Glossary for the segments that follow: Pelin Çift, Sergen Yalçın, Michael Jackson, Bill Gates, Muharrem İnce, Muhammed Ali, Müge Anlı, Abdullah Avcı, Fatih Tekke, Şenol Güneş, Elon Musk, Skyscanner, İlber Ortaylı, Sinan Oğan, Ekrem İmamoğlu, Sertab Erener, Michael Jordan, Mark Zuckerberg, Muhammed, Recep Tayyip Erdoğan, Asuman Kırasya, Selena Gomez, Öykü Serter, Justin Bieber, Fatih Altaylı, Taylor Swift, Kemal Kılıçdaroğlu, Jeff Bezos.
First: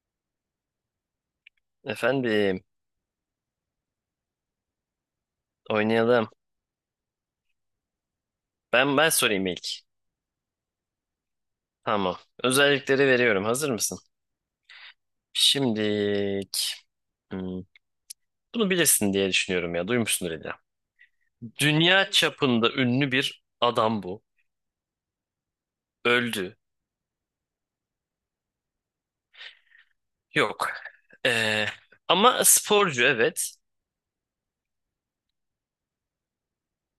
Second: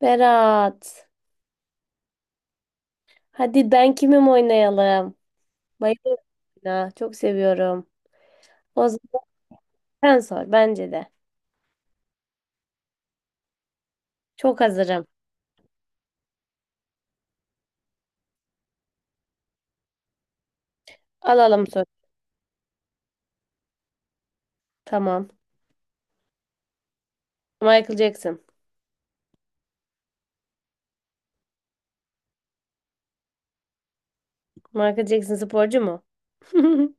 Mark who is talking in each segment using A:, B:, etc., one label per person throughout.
A: Berat.
B: Efendim,
A: Hadi ben kimim oynayalım. Bayılıyorum
B: oynayalım.
A: oyuna. Çok seviyorum. O
B: Ben
A: zaman
B: sorayım ilk.
A: sen sor bence de.
B: Tamam. Özellikleri veriyorum. Hazır mısın?
A: Çok hazırım.
B: Şimdilik. hmm, bunu bilirsin diye düşünüyorum ya. Duymuşsundur illa.
A: Alalım soru.
B: Dünya çapında ünlü bir adam bu.
A: Tamam.
B: Öldü.
A: Michael Jackson.
B: Yok. Ee, ama sporcu evet.
A: Michael Jackson sporcu mu?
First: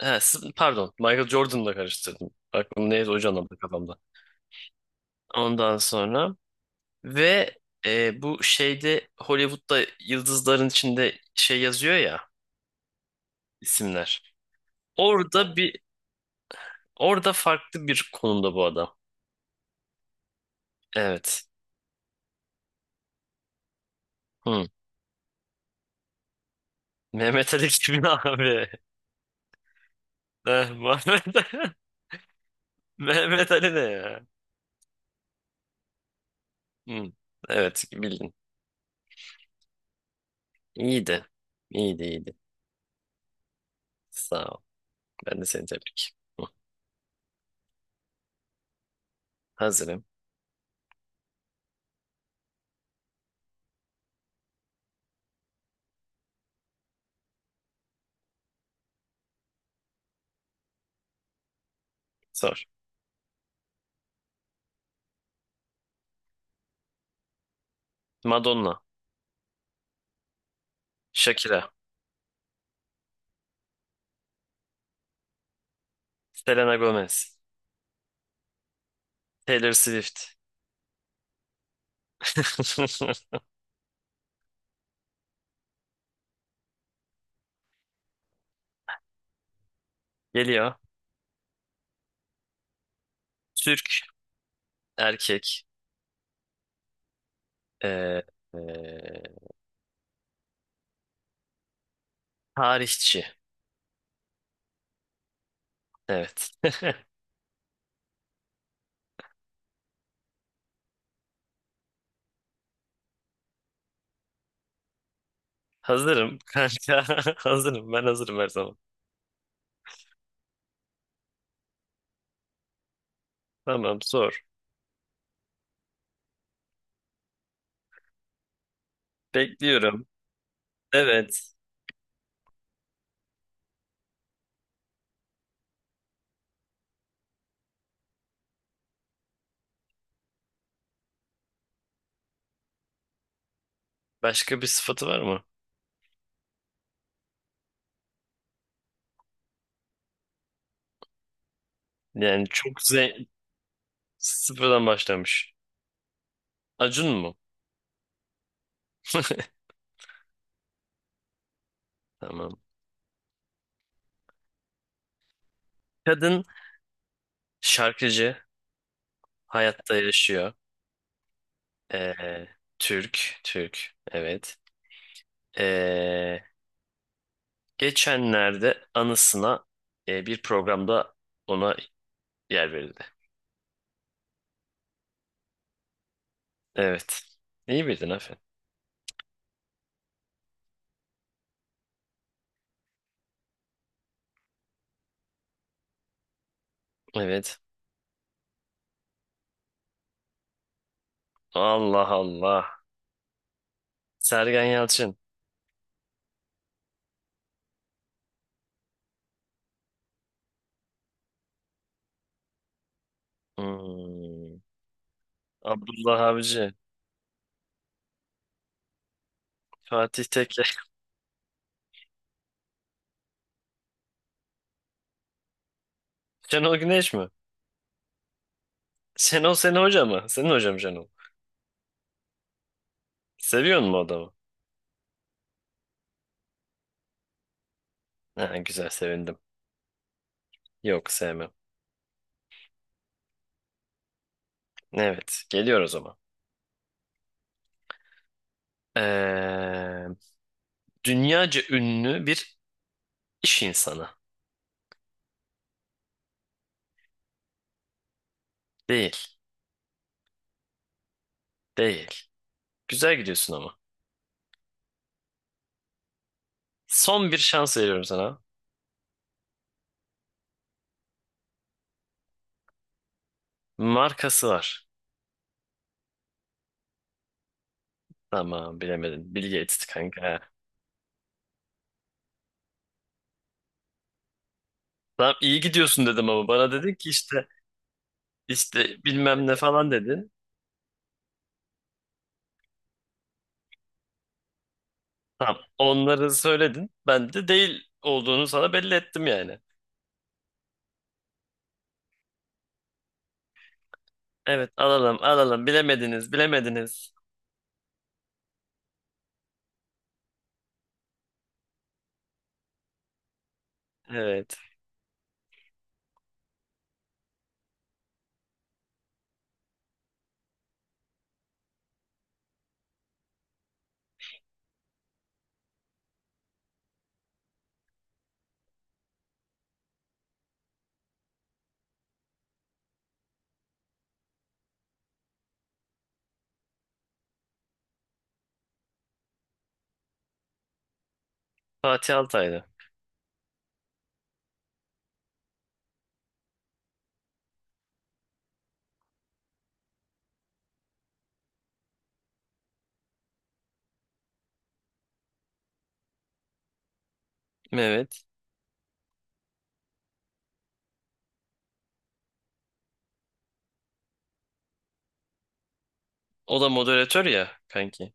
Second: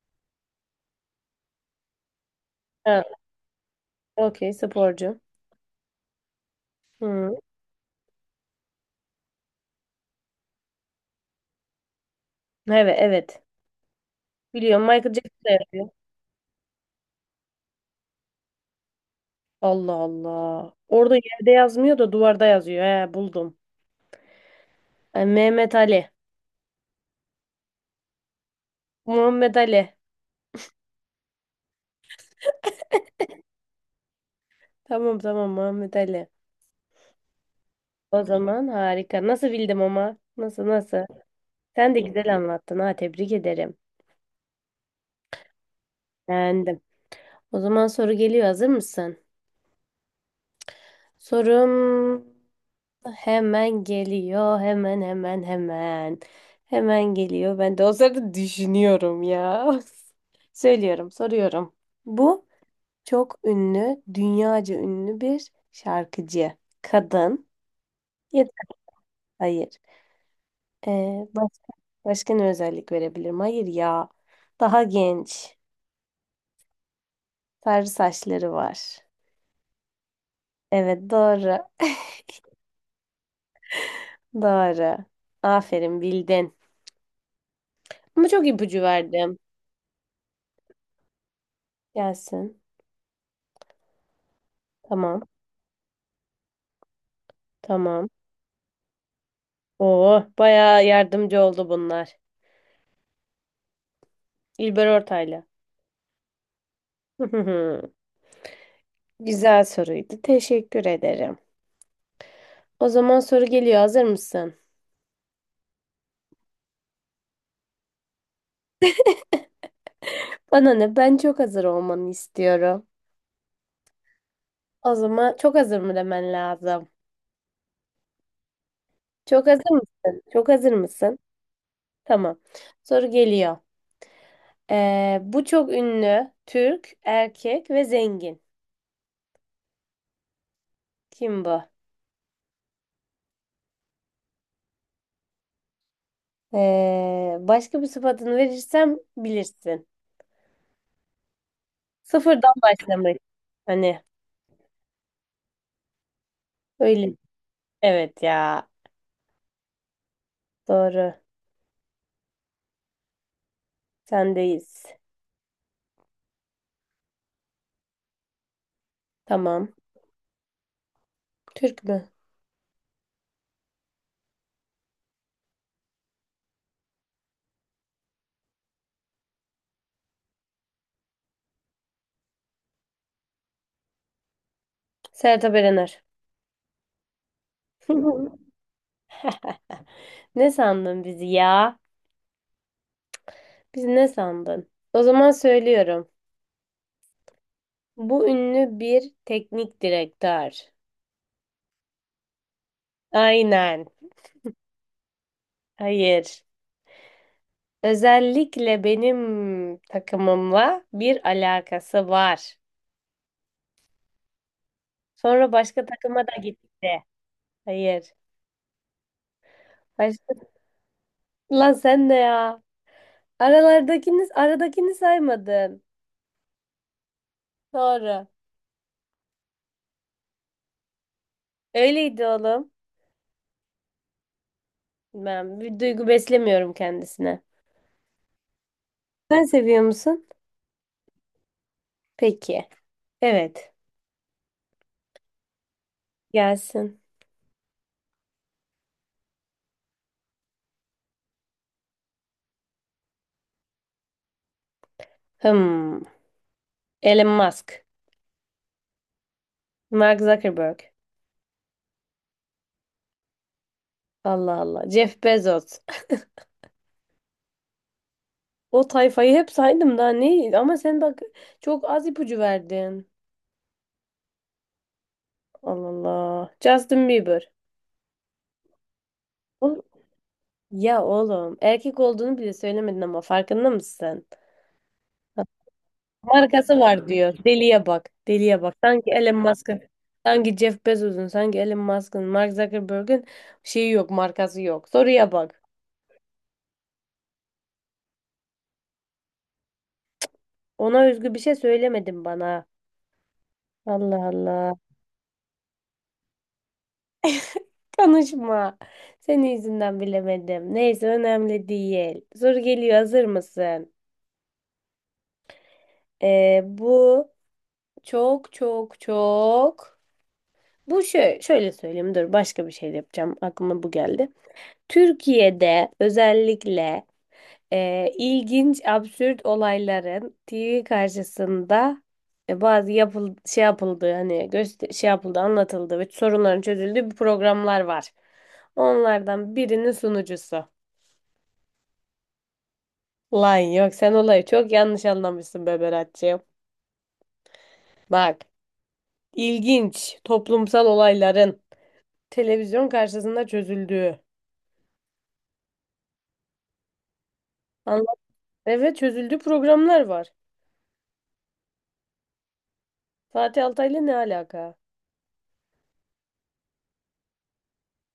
B: Ha, pardon. Michael Jordan'la karıştırdım. Aklım
A: Ha,
B: neyse o canlandı kafamda.
A: okey sporcu.
B: Ondan sonra
A: Hı.
B: ve bu şeyde Hollywood'da yıldızların içinde şey yazıyor ya,
A: Evet evet.
B: isimler.
A: Biliyorum Michael Jackson da
B: Orada bir
A: yapıyor.
B: orada farklı bir konumda bu adam.
A: Allah Allah. Orada
B: Evet.
A: yerde yazmıyor da duvarda yazıyor. He buldum.
B: Hı.
A: Ay, Mehmet Ali.
B: Mehmet Ali kimin abi?
A: Muhammed Ali.
B: Muhammed. Mehmet Ali ne ya?
A: Tamam tamam Muhammed Ali.
B: Hı. Evet,
A: O
B: bildin.
A: zaman harika. Nasıl bildim ama? Nasıl nasıl?
B: İyiydi.
A: Sen de
B: İyiydi, iyiydi.
A: güzel anlattın ha, tebrik ederim.
B: Sağ ol. Ben de seni tebrik. Hı.
A: Beğendim. O zaman soru geliyor, hazır mısın?
B: Hazırım.
A: Sorum hemen geliyor hemen hemen hemen. Hemen geliyor. Ben de o sırada düşünüyorum ya. Söylüyorum, soruyorum. Bu
B: Sor.
A: çok ünlü, dünyaca ünlü bir şarkıcı. Kadın. Ya da-
B: Madonna.
A: hayır. Ee, başka,
B: Shakira.
A: başka ne özellik verebilirim? Hayır ya. Daha genç.
B: Selena Gomez.
A: Sarı saçları var.
B: Taylor Swift.
A: Evet doğru. Doğru. Aferin bildin. Ama çok ipucu verdim.
B: Geliyor.
A: Gelsin.
B: Türk,
A: Tamam.
B: erkek.
A: Tamam.
B: Ee, ee,
A: Oo, bayağı yardımcı oldu bunlar.
B: tarihçi.
A: İlber Ortaylı.
B: Evet.
A: Güzel soruydu. Teşekkür ederim. O zaman soru geliyor. Hazır mısın?
B: Hazırım kanka. Hazırım. Ben hazırım her zaman.
A: Bana ne? Ben çok hazır olmanı istiyorum.
B: Tamam, sor.
A: O zaman çok hazır mı demen lazım? Çok hazır
B: Bekliyorum.
A: mısın? Çok hazır mısın?
B: Evet.
A: Tamam. Soru geliyor. Bu çok ünlü, Türk, erkek ve zengin. Kim bu?
B: Başka bir sıfatı var mı?
A: Başka bir sıfatını verirsem bilirsin.
B: Yani
A: Sıfırdan
B: çok zen
A: başlamak. Hani
B: sıfırdan başlamış. Acun
A: öyle.
B: mu?
A: Evet ya. Doğru.
B: Tamam.
A: Sendeyiz.
B: Kadın, şarkıcı.
A: Tamam.
B: Hayatta yaşıyor.
A: Türk mü?
B: Ee, Türk. Türk. Evet. Ee, geçenlerde anısına bir programda ona yer verildi.
A: Sertab Erener.
B: Evet. İyi bildin, aferin.
A: Ne sandın bizi ya? Biz ne sandın? O zaman söylüyorum.
B: Evet.
A: Bu ünlü bir teknik direktör.
B: Allah Allah.
A: Aynen.
B: Sergen Yalçın.
A: Hayır. Özellikle benim takımımla bir alakası var.
B: Hmm.
A: Sonra başka
B: Abdullah
A: takıma da
B: Avcı.
A: gitti. Hayır.
B: Fatih
A: Başka...
B: Tekke.
A: Lan sen de ya. Aralardakini, aradakini saymadın.
B: Şenol Güneş mi?
A: Doğru.
B: Şenol senin hoca mı? Senin hocam Şenol.
A: Öyleydi oğlum.
B: Seviyor musun o adamı?
A: Ben bir duygu beslemiyorum kendisine.
B: Ha, güzel, sevindim.
A: Sen seviyor musun?
B: Yok, sevmem.
A: Peki. Evet.
B: Evet, geliyor o zaman.
A: Gelsin.
B: Ee, dünyaca ünlü bir iş insanı.
A: Hmm. Elon Musk.
B: Değil.
A: Mark Zuckerberg.
B: Değil. Güzel gidiyorsun ama.
A: Allah Allah. Jeff Bezos.
B: Son bir şans veriyorum sana.
A: O tayfayı hep saydım, daha ne? Ama sen bak, çok az ipucu verdin.
B: Markası var.
A: Allah Allah. Justin Bieber.
B: Tamam, bilemedin. Bill
A: Oğlum-
B: Gates kanka.
A: Ya oğlum erkek olduğunu bile söylemedin ama farkında mısın?
B: Tamam, iyi gidiyorsun dedim ama bana
A: Markası
B: dedin
A: var
B: ki
A: diyor.
B: işte,
A: Deliye bak. Deliye bak.
B: işte
A: Sanki Elon
B: bilmem ne
A: Musk'ın,
B: falan dedin.
A: sanki Jeff Bezos'un, sanki Elon Musk'ın, Mark Zuckerberg'ün şeyi yok, markası yok. Soruya
B: Tamam.
A: bak.
B: Onları söyledin. Ben de değil olduğunu sana belli ettim yani.
A: Ona özgü bir şey söylemedin bana. Allah
B: Evet,
A: Allah.
B: alalım alalım. Bilemediniz, bilemediniz.
A: Konuşma. Senin yüzünden bilemedim. Neyse önemli değil. Soru geliyor. Hazır mısın?
B: Evet.
A: Bu çok çok çok. Bu şöyle söyleyeyim. Dur, başka bir şey de yapacağım. Aklıma bu geldi. Türkiye'de özellikle ilginç, absürt olayların TV karşısında bazı şey yapıldığı, hani şey yapıldı, anlatıldı ve sorunların çözüldüğü bir programlar var. Onlardan birinin sunucusu.
B: Fatih Altaylı.
A: Lan yok, sen olayı çok yanlış anlamışsın be Berat'cığım. Bak, ilginç toplumsal olayların televizyon karşısında çözüldüğü. Anlat,
B: Evet.
A: evet çözüldüğü programlar var. Fatih Altaylı ne alaka?
B: O da moderatör ya kanki.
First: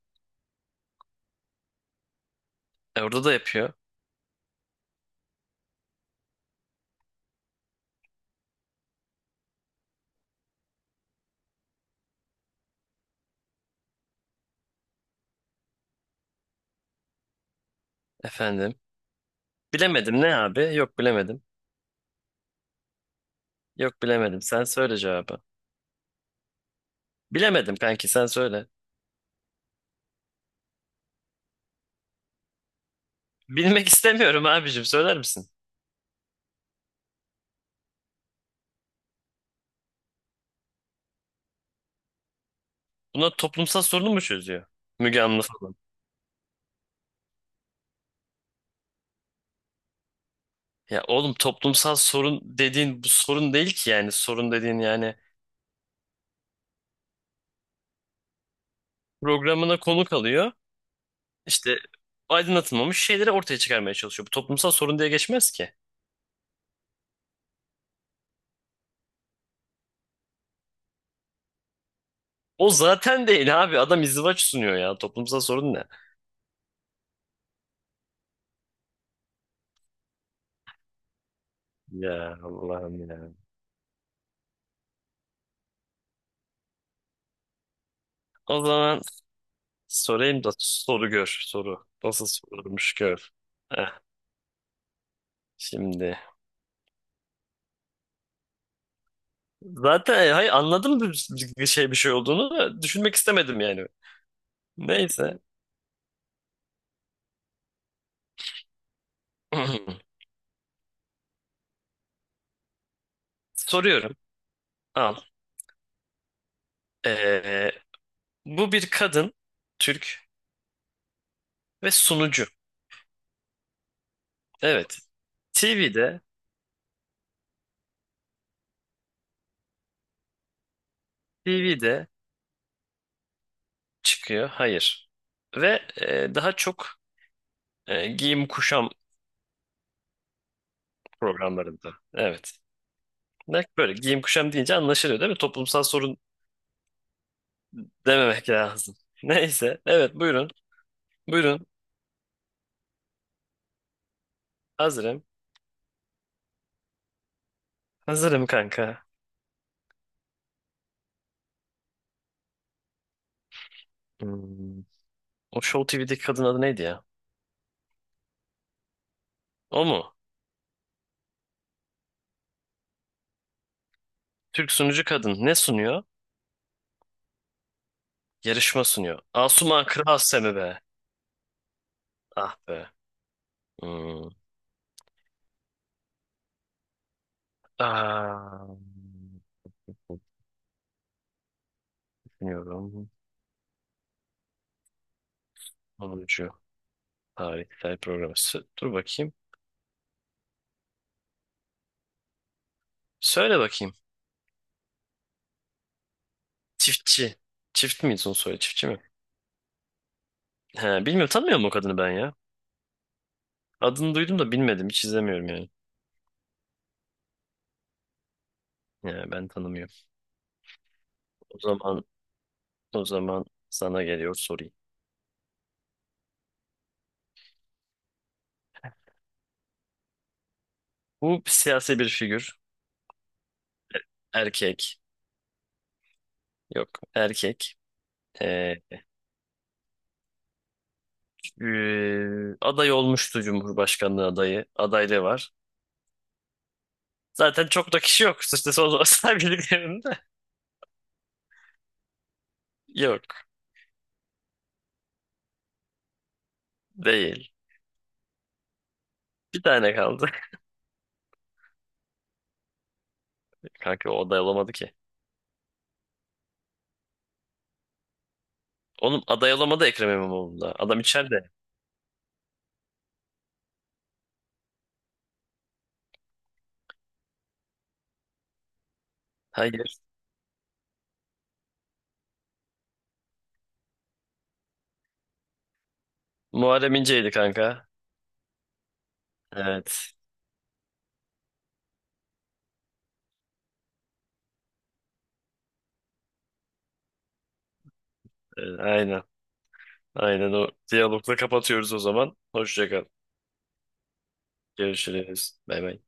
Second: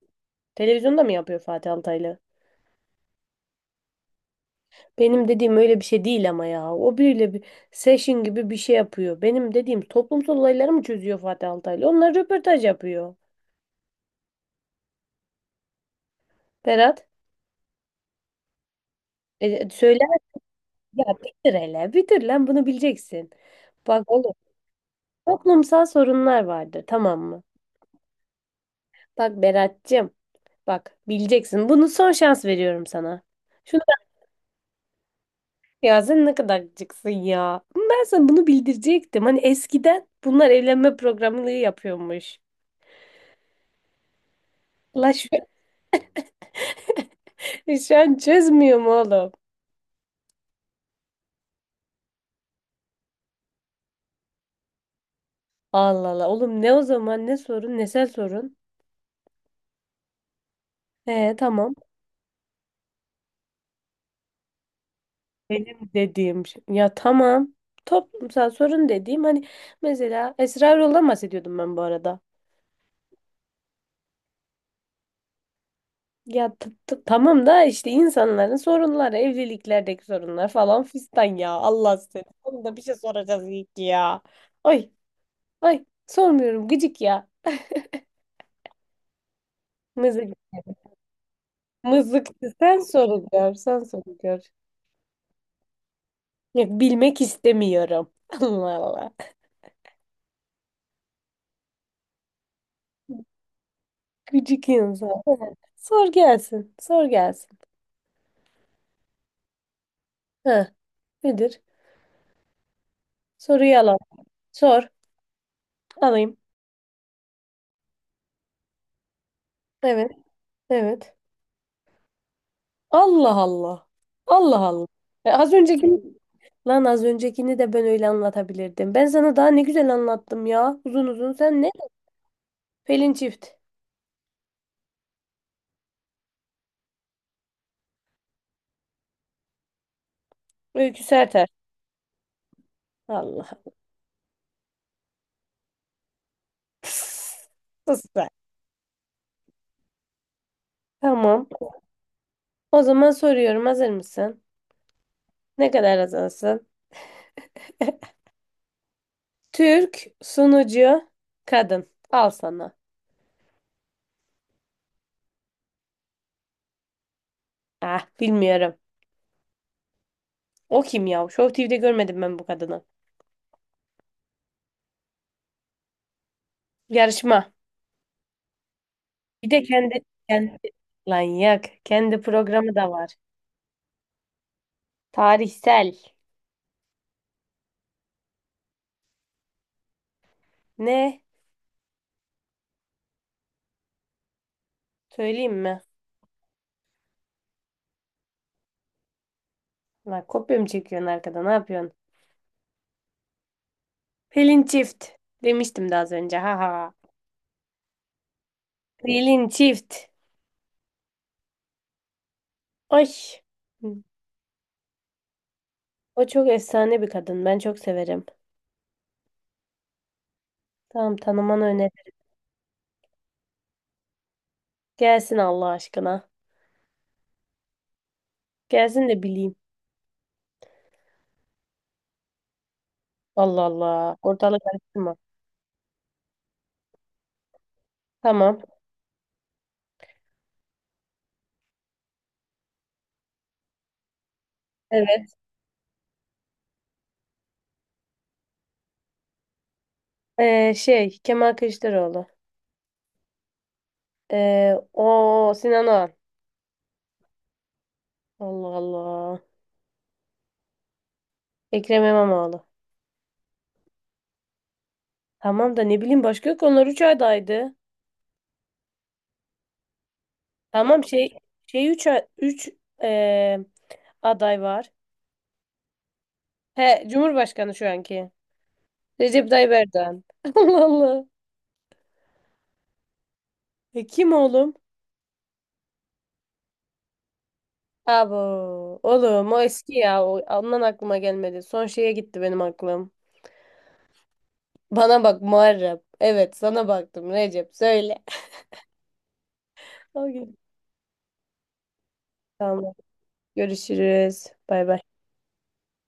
A: Televizyonda mı yapıyor Fatih Altaylı?
B: Orada da yapıyor.
A: Benim dediğim öyle bir şey değil ama ya. O biriyle bir session gibi bir şey yapıyor. Benim dediğim toplumsal olayları mı çözüyor Fatih Altaylı? Onlar röportaj yapıyor. Berat,
B: Efendim.
A: söyle
B: Bilemedim ne abi? Yok,
A: ya,
B: bilemedim.
A: bitir hele. Bitir lan, bunu bileceksin.
B: Yok,
A: Bak oğlum,
B: bilemedim. Sen söyle cevabı.
A: toplumsal sorunlar vardır, tamam mı?
B: Bilemedim kanki, sen söyle.
A: Bak Berat'cığım, bak bileceksin. Bunu son şans veriyorum sana. Şunu
B: Bilmek istemiyorum abicim, söyler misin?
A: ya, sen ne kadar gıcıksın ya. Ben sana bunu bildirecektim. Hani eskiden bunlar evlenme programını yapıyormuş.
B: Bunlar toplumsal sorunu mu çözüyor?
A: La
B: Müge
A: şu,
B: Anlı falan.
A: şu an çözmüyor mu oğlum?
B: Ya oğlum, toplumsal sorun dediğin bu sorun değil ki yani. Sorun dediğin yani,
A: Allah Allah. Oğlum ne o zaman, ne sorun, nesel sorun.
B: programına konuk alıyor.
A: He tamam.
B: İşte aydınlatılmamış şeyleri ortaya çıkarmaya çalışıyor. Bu toplumsal sorun diye geçmez ki.
A: Benim dediğim şey. Ya tamam. Toplumsal sorun dediğim hani, mesela Esrarol'dan bahsediyordum ben bu arada.
B: O zaten değil abi. Adam izdivaç sunuyor ya. Toplumsal sorun ne?
A: Ya tamam da işte insanların sorunları, evliliklerdeki sorunlar falan fistan ya. Allah seni.
B: Ya
A: Onu da bir şey
B: Allah'ım ya.
A: soracağız ilk ya. Ay, ay sormuyorum gıcık ya.
B: O zaman
A: Mızık.
B: sorayım da soru gör. Soru. Nasıl
A: Mızıkçı sen
B: sorulmuş gör.
A: soruluyor, sen
B: Heh,
A: soruluyor.
B: şimdi.
A: Ya bilmek istemiyorum. Allah Allah.
B: Zaten hayır, anladım bir şey olduğunu da düşünmek istemedim yani.
A: Gıcık insan.
B: Neyse.
A: Sor gelsin. Sor gelsin. Ha, nedir? Soruyu alalım.
B: Soruyorum.
A: Sor.
B: Al.
A: Alayım.
B: Ee, bu bir kadın,
A: Evet.
B: Türk
A: Evet.
B: ve sunucu.
A: Allah Allah. Allah Allah.
B: Evet.
A: Az önceki.
B: TV'de,
A: Lan az öncekini de ben öyle anlatabilirdim. Ben sana daha ne güzel anlattım ya. Uzun uzun sen ne?
B: TV'de
A: Pelin Çift.
B: çıkıyor. Hayır. Ve daha çok giyim kuşam
A: Öykü Serter.
B: programlarında. Evet.
A: Allah.
B: Böyle giyim kuşam deyince anlaşılıyor değil mi? Toplumsal sorun
A: Pıs, sus be.
B: dememek lazım. Neyse. Evet, buyurun.
A: Tamam.
B: Buyurun.
A: O zaman soruyorum. Hazır mısın?
B: Hazırım.
A: Ne kadar hazırsın?
B: Hazırım kanka.
A: Türk sunucu kadın. Al sana.
B: Hmm. O Show TV'deki kadın adı neydi ya?
A: Ah bilmiyorum.
B: O mu?
A: O kim ya? Show TV'de görmedim ben bu kadını.
B: Türk sunucu kadın ne sunuyor?
A: Yarışma.
B: Yarışma sunuyor.
A: Bir de
B: Asuman
A: kendi,
B: Kırasya mı
A: kendi
B: be?
A: lan yak. Kendi
B: Ah
A: programı
B: be.
A: da var.
B: Hmm.
A: Tarihsel.
B: Aa,
A: Ne?
B: düşünüyorum.
A: Söyleyeyim mi?
B: Sunucu. Tarihsel program. Dur bakayım.
A: Lan kopya mı çekiyorsun arkada? Ne yapıyorsun?
B: Söyle bakayım.
A: Pelin Çift. Demiştim daha az önce. Ha ha.
B: Çiftçi. Çift mi son soyadı? Çiftçi mi?
A: Pelin Çift.
B: He, bilmiyorum, tanımıyorum o kadını ben ya.
A: Ay.
B: Adını duydum da bilmedim. Hiç izlemiyorum yani.
A: O çok efsane bir kadın. Ben çok severim.
B: Ya, ben tanımıyorum.
A: Tamam,
B: O
A: tanımanı
B: zaman
A: öneririm.
B: o zaman sana geliyor, sorayım.
A: Gelsin Allah aşkına. Gelsin de bileyim.
B: Bu siyasi bir figür.
A: Allah Allah. Ortalık
B: Erkek.
A: karıştırma.
B: Yok. Erkek.
A: Tamam.
B: Ee, aday olmuştu, Cumhurbaşkanlığı adayı. Adaylığı
A: Evet.
B: var. Zaten çok da kişi yok. İşte son olarak.
A: Şey Kemal Kılıçdaroğlu.
B: Yok.
A: O Sinan Oğan.
B: Değil.
A: Allah Allah.
B: Bir tane kaldı.
A: Ekrem İmamoğlu.
B: Kanka, o aday olamadı ki.
A: Tamam da ne bileyim, başka yok. Onlar 3 adaydı.
B: Oğlum, aday olamadı Ekrem İmamoğlu'nda. Adam
A: Tamam şey
B: içeride.
A: şey 3 aday var. He Cumhurbaşkanı şu anki. Recep Tayyip
B: Hayır.
A: Erdoğan. Allah Allah. E, kim oğlum?
B: Muharrem İnce'ydi kanka.
A: Abo. Oğlum o eski
B: Evet.
A: ya. Ondan aklıma gelmedi. Son şeye gitti benim aklım. Bana bak Muharrem. Evet sana baktım, Recep söyle.
B: Aynen.
A: O
B: Aynen
A: gün.
B: o diyalogla kapatıyoruz o zaman. Hoşça
A: Tamam.
B: kal.
A: Görüşürüz. Bay bay.
B: Görüşürüz. Bay bay.